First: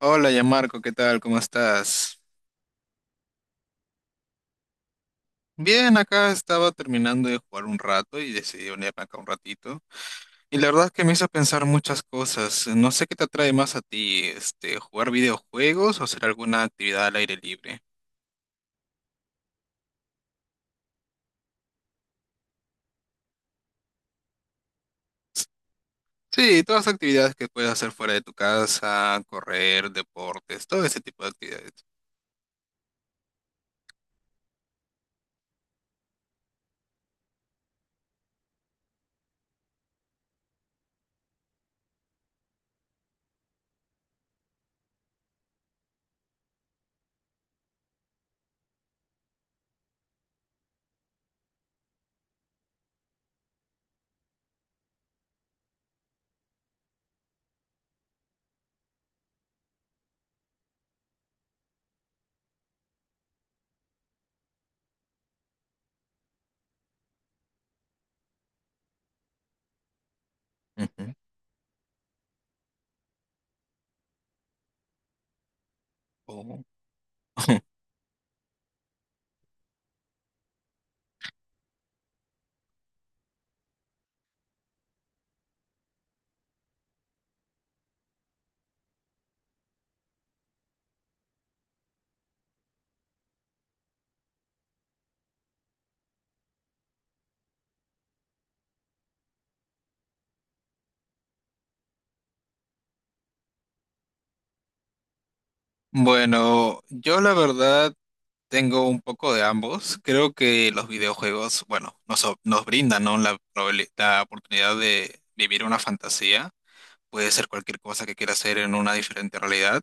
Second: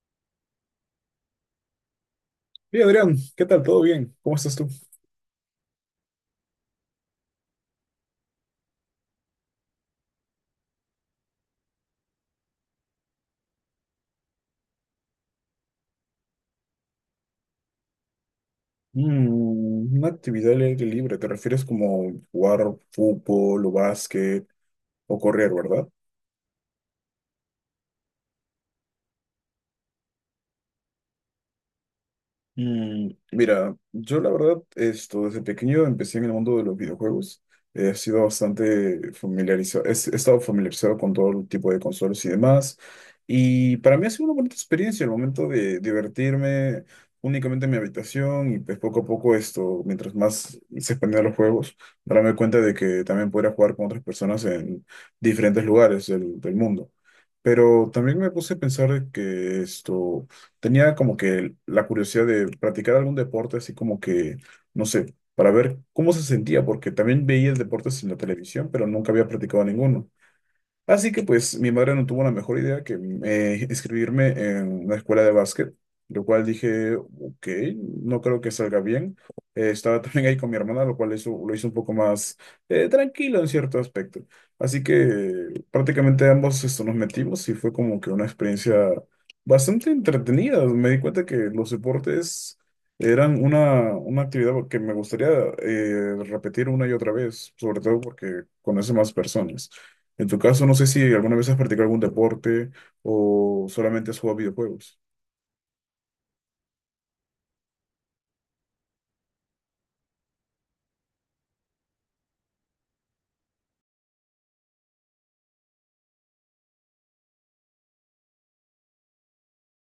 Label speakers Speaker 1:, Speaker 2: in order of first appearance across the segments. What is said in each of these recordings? Speaker 1: Hola, ya Marco, ¿qué tal? ¿Cómo estás?
Speaker 2: Hey Adrián, ¿qué tal? ¿Todo bien? ¿Cómo estás tú?
Speaker 1: Bien, acá estaba terminando de jugar un rato y decidí unirme acá un ratito. Y la verdad es que me hizo pensar muchas cosas. No sé qué te atrae más a ti, jugar videojuegos o hacer alguna actividad al aire libre.
Speaker 2: Mm, una actividad al aire libre, ¿te refieres como jugar fútbol o básquet o correr, verdad?
Speaker 1: Sí, todas las actividades que puedes hacer fuera de tu casa, correr, deportes, todo ese tipo de actividades.
Speaker 2: Mira, yo la verdad, desde pequeño empecé en el mundo de los videojuegos. He sido bastante familiarizado, he estado familiarizado con todo el tipo de consolas y demás. Y para mí ha sido una bonita experiencia el momento de divertirme únicamente en mi habitación y pues poco a poco mientras más se expandían los juegos, darme cuenta de que también podría jugar con otras personas en diferentes lugares del mundo. Pero también me puse a pensar de que esto tenía como que la curiosidad de practicar algún deporte, así como que, no sé, para ver cómo se sentía, porque también veía deportes en la televisión, pero nunca había practicado ninguno.
Speaker 1: Ujú.
Speaker 2: Así que pues mi madre no tuvo la mejor idea que inscribirme en una escuela de básquet, lo cual
Speaker 1: Oh.
Speaker 2: dije, ok, no creo que salga bien. Estaba también ahí con mi hermana, lo cual eso lo hizo un poco más tranquilo en cierto aspecto. Así que prácticamente ambos nos metimos y fue como que una experiencia bastante entretenida. Me di cuenta que los deportes eran una actividad que me gustaría repetir una y otra vez, sobre todo porque conoce más personas. En tu caso, no sé si alguna vez has practicado algún deporte o solamente has jugado videojuegos.
Speaker 1: Bueno, yo la verdad, tengo un poco de ambos. Creo que los videojuegos, bueno, nos brindan, ¿no?, la oportunidad de vivir una fantasía. Puede ser cualquier cosa que quiera hacer en una diferente realidad.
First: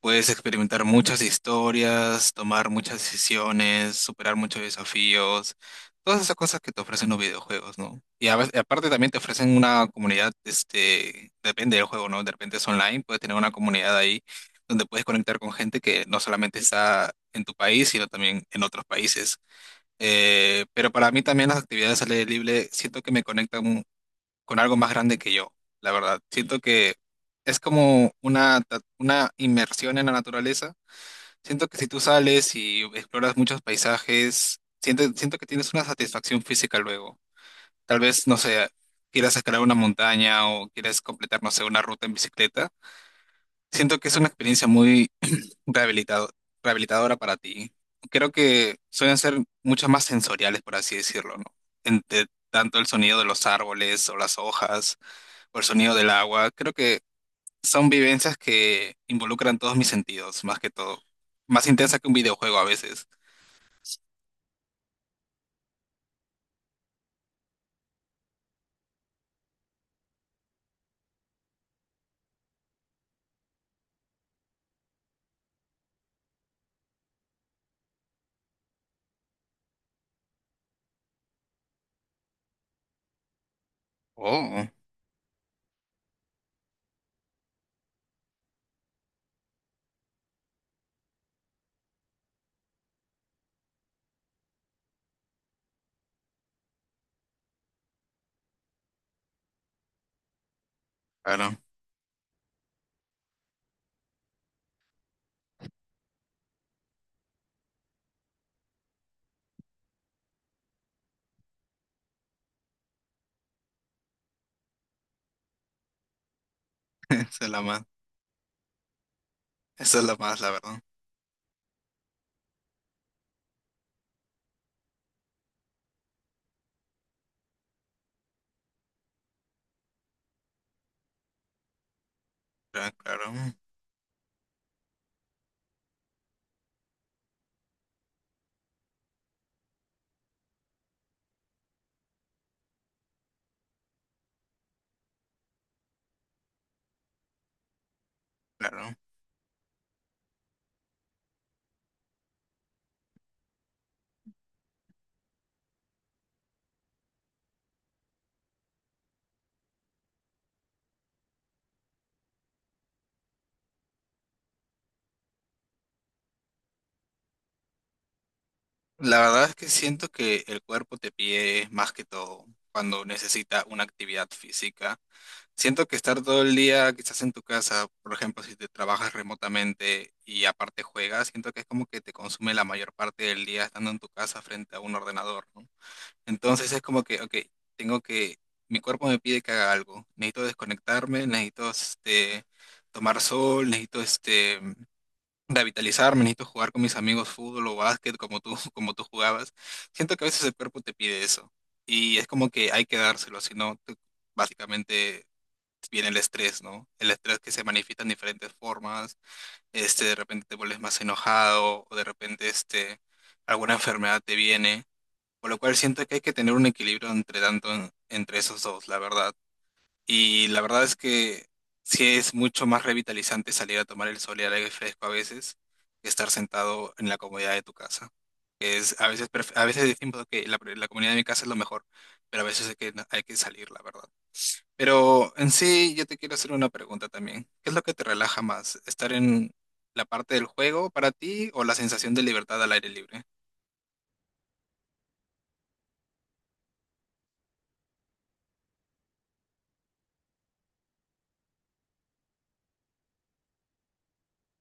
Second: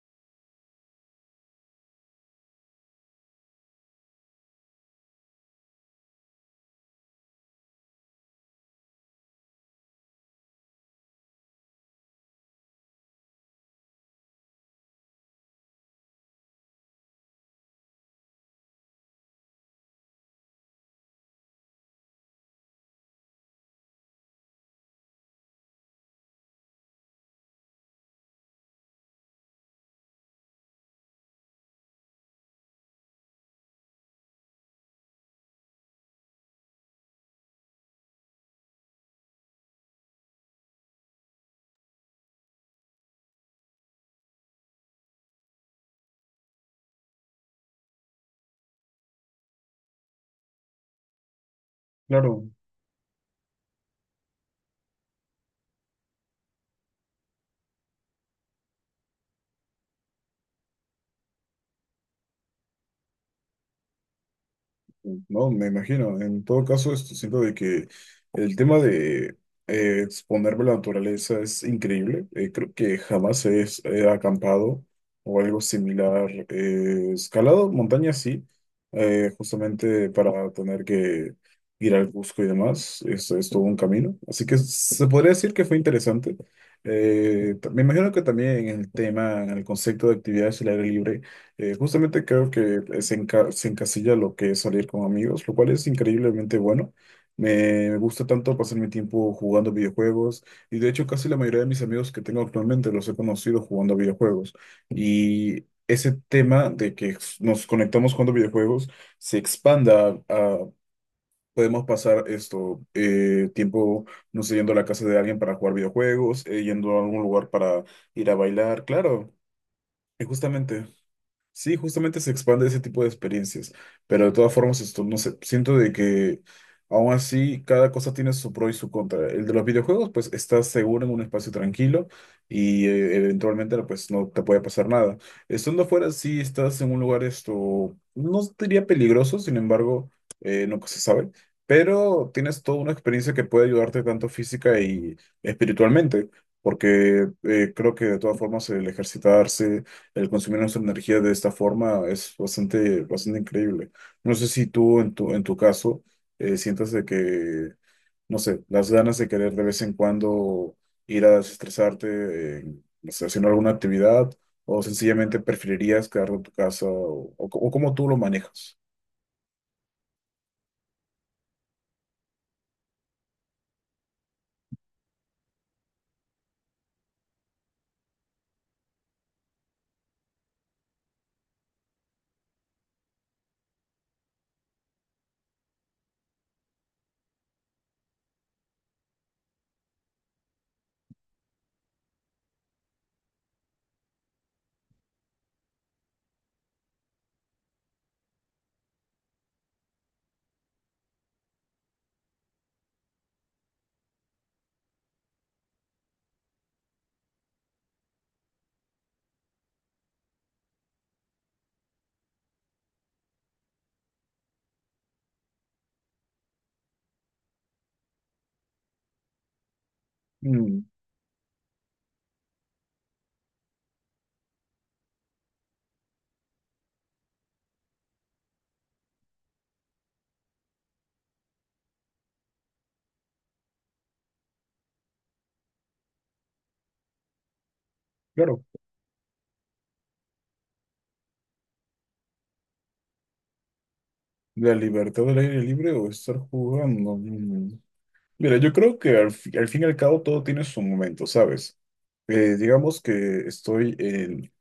Speaker 1: Puedes experimentar muchas historias, tomar muchas decisiones, superar muchos desafíos, todas esas cosas que te ofrecen los videojuegos, ¿no? Y aparte también te ofrecen una comunidad, depende del juego, ¿no? De repente es online, puedes tener una comunidad ahí donde puedes conectar con gente que no solamente está en tu país, sino también en otros países. Pero para mí también las actividades al aire libre siento que me conectan con algo más grande que yo, la verdad. Siento que es como una inmersión en la naturaleza. Siento que si tú sales y exploras muchos paisajes, siento que tienes una satisfacción física luego. Tal vez, no sé, quieras escalar una montaña o quieras completar, no sé, una ruta en bicicleta. Siento que es una experiencia muy rehabilitado- rehabilitadora para ti. Creo que suelen ser mucho más sensoriales, por así decirlo, ¿no? Entre
Speaker 2: Claro.
Speaker 1: tanto el sonido de los árboles o las hojas o el sonido del agua. Creo que son vivencias que involucran todos mis sentidos, más que todo. Más intensa que un videojuego a veces.
Speaker 2: No, me imagino. En todo caso, esto siento de que el tema de exponerme a la naturaleza es increíble. Creo que jamás he acampado o algo similar. Escalado montañas sí, justamente para tener que ir al Cusco y demás. Esto es todo un camino. Así que
Speaker 1: Oh,
Speaker 2: se podría decir que fue interesante. Me imagino que también en el tema, en el concepto de actividades al aire libre. Justamente creo que se encasilla lo que es salir con amigos, lo cual es increíblemente bueno. Me gusta tanto pasar mi tiempo jugando videojuegos y de hecho casi la
Speaker 1: claro.
Speaker 2: mayoría de mis amigos que tengo actualmente los he conocido jugando videojuegos. Y ese tema de que nos conectamos jugando videojuegos se expanda a... Podemos pasar tiempo, no sé, yendo a la casa de alguien para jugar videojuegos, yendo a algún
Speaker 1: Esa
Speaker 2: lugar
Speaker 1: es la más,
Speaker 2: para ir a bailar, claro.
Speaker 1: esa es la
Speaker 2: Y
Speaker 1: más, la verdad.
Speaker 2: justamente sí, justamente se expande ese tipo de experiencias, pero de todas formas, no sé, siento de que aún así cada cosa tiene su pro y su contra. El de los videojuegos, pues estás seguro en un espacio tranquilo y
Speaker 1: Claro, claro,
Speaker 2: eventualmente pues no te puede pasar nada. Estando afuera, sí estás en un lugar no diría peligroso, sin embargo, nunca se sabe, pero tienes toda una experiencia que puede ayudarte tanto física y espiritualmente, porque creo que de todas formas el
Speaker 1: claro.
Speaker 2: ejercitarse, el consumir nuestra energía de esta forma es bastante increíble. No sé si tú en tu caso sientas de que, no sé, las ganas de querer de vez en cuando ir a desestresarte, no sé, haciendo alguna actividad, o sencillamente preferirías quedarte en tu casa, o cómo tú lo manejas.
Speaker 1: La verdad es que siento que el cuerpo te pide más que todo cuando necesita una actividad física. Siento que estar todo el día quizás en tu casa, por ejemplo, si te trabajas remotamente y aparte juegas, siento que es como que te consume la mayor parte del día estando en tu casa frente a un ordenador, ¿no? Entonces es como que, ok, tengo que, mi cuerpo me pide que haga algo. Necesito desconectarme, necesito, tomar sol, necesito, revitalizarme, necesito jugar con mis amigos fútbol o básquet como tú, como tú jugabas. Siento que a veces el cuerpo te pide eso. Y es como que hay que dárselo, si no, básicamente viene el estrés, ¿no? El estrés que se manifiesta en diferentes formas. De repente te vuelves más enojado o de repente, alguna enfermedad te viene. Por lo cual siento que hay que tener un equilibrio entre tanto, entre esos dos, la verdad. Y la verdad
Speaker 2: Mm,
Speaker 1: es que sí es mucho más revitalizante salir a tomar el sol y el aire fresco a veces que estar sentado en la comodidad de tu casa. Que es, a veces, a veces decimos que la comunidad de mi casa es lo mejor, pero a veces hay que salir, la verdad. Pero en sí, yo te quiero hacer una pregunta también. ¿Qué es lo que te relaja
Speaker 2: claro,
Speaker 1: más? ¿Estar en la parte del juego para ti o la sensación de libertad al aire libre?
Speaker 2: la libertad del aire libre o estar jugando. Mm. Mira, yo creo que al fin y al cabo todo tiene su momento, ¿sabes? Digamos que estoy en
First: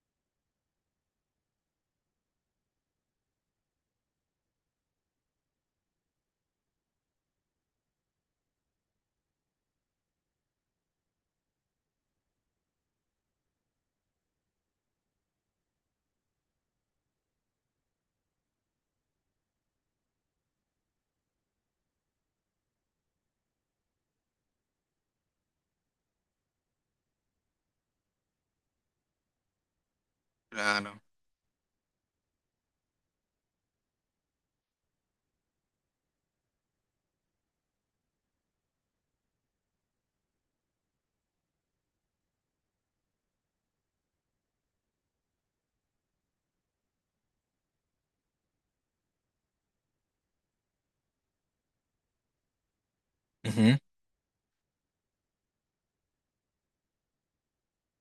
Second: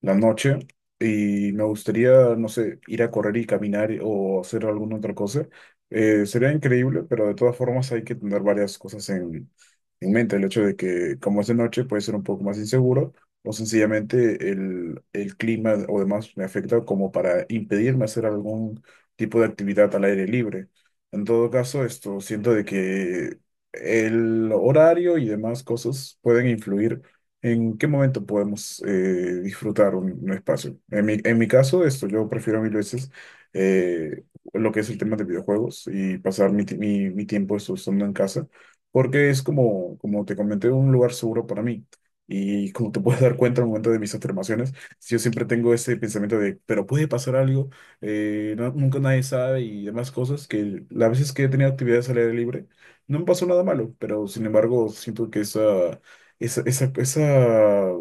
Speaker 2: la noche y me gustaría, no sé, ir a correr y caminar o hacer alguna otra cosa. Sería increíble, pero de todas formas hay que tener varias cosas en mente. El hecho de que como es de noche puede ser un poco más inseguro o sencillamente el clima o demás me afecta como para impedirme hacer algún tipo de actividad al aire libre. En todo caso, esto siento de que el horario y demás cosas pueden influir. ¿En qué momento podemos disfrutar un espacio?
Speaker 1: Claro.
Speaker 2: En mi caso, yo prefiero mil veces eh, lo que es el tema de videojuegos y pasar mi tiempo estando en casa, porque es como, como te comenté, un lugar seguro para mí. Y como te puedes dar cuenta al momento de mis afirmaciones, yo siempre tengo ese pensamiento de, pero puede pasar algo, nunca nadie sabe y demás cosas, que las veces que he tenido actividades al aire libre, no me pasó nada
Speaker 1: Ujú.
Speaker 2: malo, pero sin embargo siento que esa, esa, esa,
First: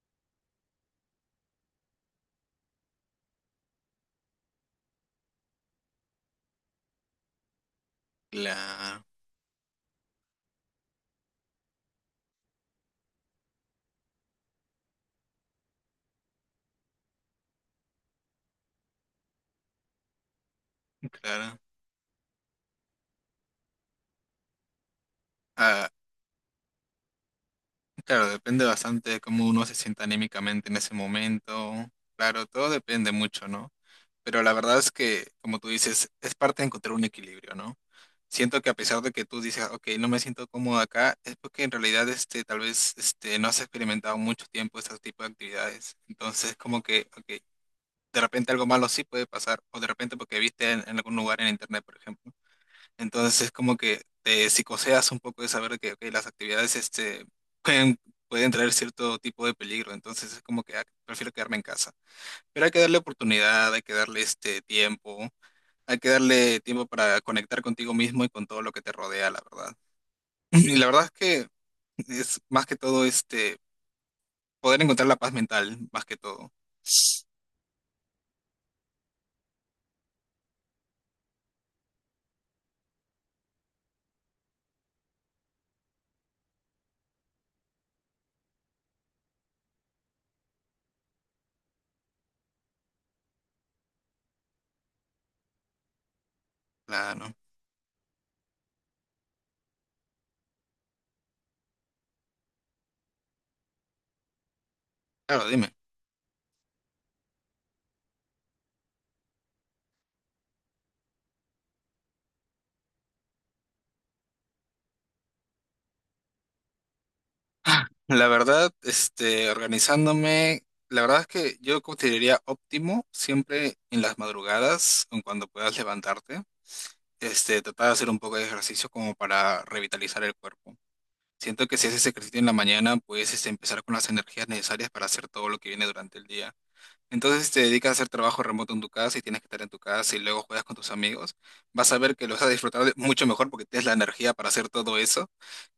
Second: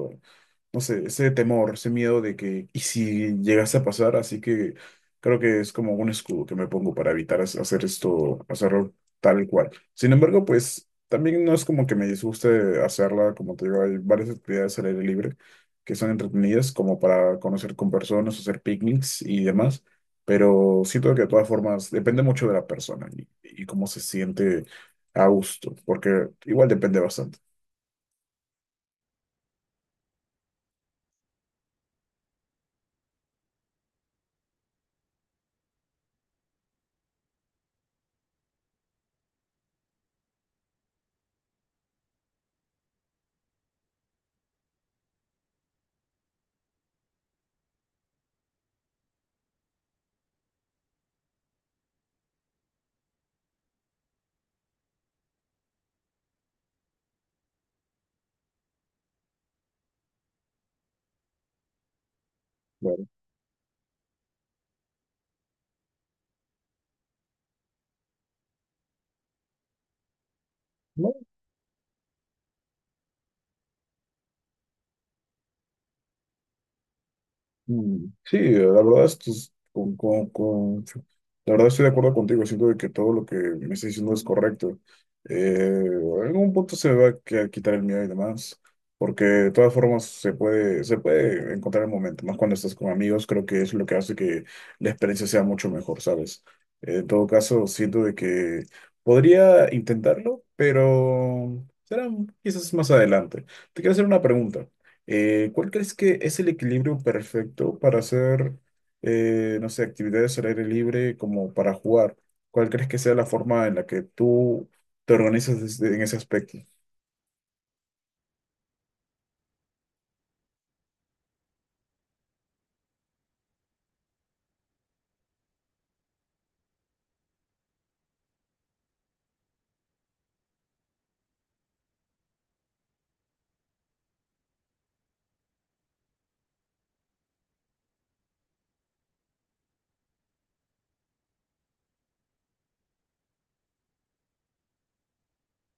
Speaker 2: no sé, ese temor, ese miedo de que, ¿y si llegase a pasar? Así que creo que es como un escudo que me pongo para evitar hacer hacerlo
Speaker 1: Claro,
Speaker 2: tal cual. Sin embargo, pues también no es como que me disguste hacerla, como te digo, hay varias actividades al aire libre que son entretenidas, como para conocer con personas, hacer picnics y demás. Pero siento que de todas
Speaker 1: claro.
Speaker 2: formas depende mucho de la persona y cómo se siente a gusto,
Speaker 1: Ah,
Speaker 2: porque igual depende bastante.
Speaker 1: claro, depende bastante de cómo uno se sienta anímicamente en ese momento. Claro, todo depende mucho, ¿no? Pero la verdad es que, como tú dices, es parte de encontrar un equilibrio, ¿no? Siento que a pesar de que tú dices, ok, no me siento cómodo acá, es porque en realidad, tal vez, no has experimentado mucho tiempo este tipo de actividades. Entonces, como que, ok, de repente algo malo sí puede pasar, o de repente porque viste en algún lugar en internet, por ejemplo. Entonces es como que te psicoseas un poco de saber que ok, las actividades, pueden, pueden traer cierto tipo de peligro. Entonces es como que ah, prefiero quedarme en casa. Pero hay que darle
Speaker 2: Claro.
Speaker 1: oportunidad, hay que darle este tiempo, hay que darle tiempo para conectar contigo mismo y con todo lo que te rodea, la verdad. Y la verdad es que es más que todo, poder encontrar la paz mental, más que todo.
Speaker 2: Mm, sí, la verdad, esto es con- sí, la verdad estoy de acuerdo contigo, siento de que todo lo que me estás diciendo es correcto. En algún punto se me va a quitar el miedo y demás, porque de todas formas se puede encontrar el momento, más cuando estás con amigos, creo que es lo que hace que la experiencia sea mucho mejor, ¿sabes? En todo
Speaker 1: Claro.
Speaker 2: caso, siento de que podría intentarlo, pero será quizás más adelante. Te quiero hacer una pregunta.
Speaker 1: Claro,
Speaker 2: ¿Cuál
Speaker 1: dime.
Speaker 2: crees que es el equilibrio perfecto para hacer, no sé, actividades al aire libre como para jugar? ¿Cuál crees que sea la forma en la que tú te organizas en ese aspecto?
Speaker 1: La verdad, organizándome, la verdad es que yo consideraría óptimo siempre en las madrugadas, en cuando puedas levantarte, tratar de hacer un poco de ejercicio como para revitalizar el cuerpo. Siento que si haces ejercicio en la mañana, puedes, empezar con las energías necesarias para hacer todo lo que viene durante el día. Entonces, si te dedicas a hacer trabajo remoto en tu casa y tienes que estar en tu casa y luego juegas con tus amigos, vas a ver que lo vas a mucho mejor porque tienes la energía para hacer todo eso.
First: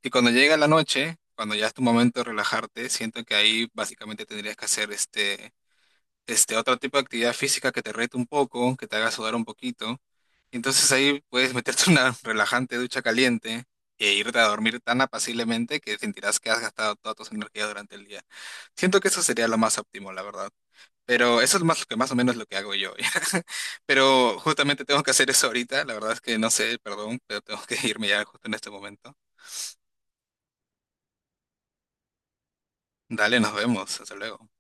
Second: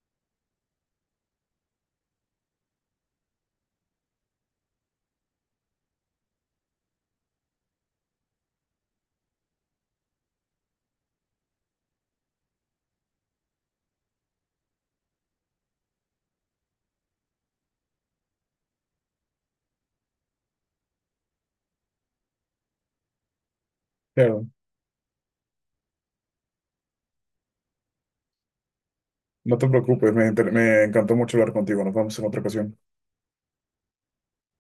Speaker 1: Y cuando llega la noche, cuando ya es tu momento de relajarte, siento que ahí básicamente tendrías que hacer, este otro tipo de actividad física que te rete un poco, que te haga sudar un poquito. Entonces ahí puedes meterte una relajante ducha caliente e irte a dormir tan apaciblemente que sentirás que has gastado toda tu energía durante el día. Siento que eso sería lo más óptimo, la verdad. Pero eso es más lo que más o menos lo que hago yo. Pero
Speaker 2: Claro,
Speaker 1: justamente tengo que hacer eso ahorita. La verdad es que no sé, perdón, pero tengo que irme ya justo en este momento.
Speaker 2: no te preocupes, me encantó mucho hablar contigo. Nos vemos en otra ocasión.
Speaker 1: Dale, nos vemos. Hasta luego.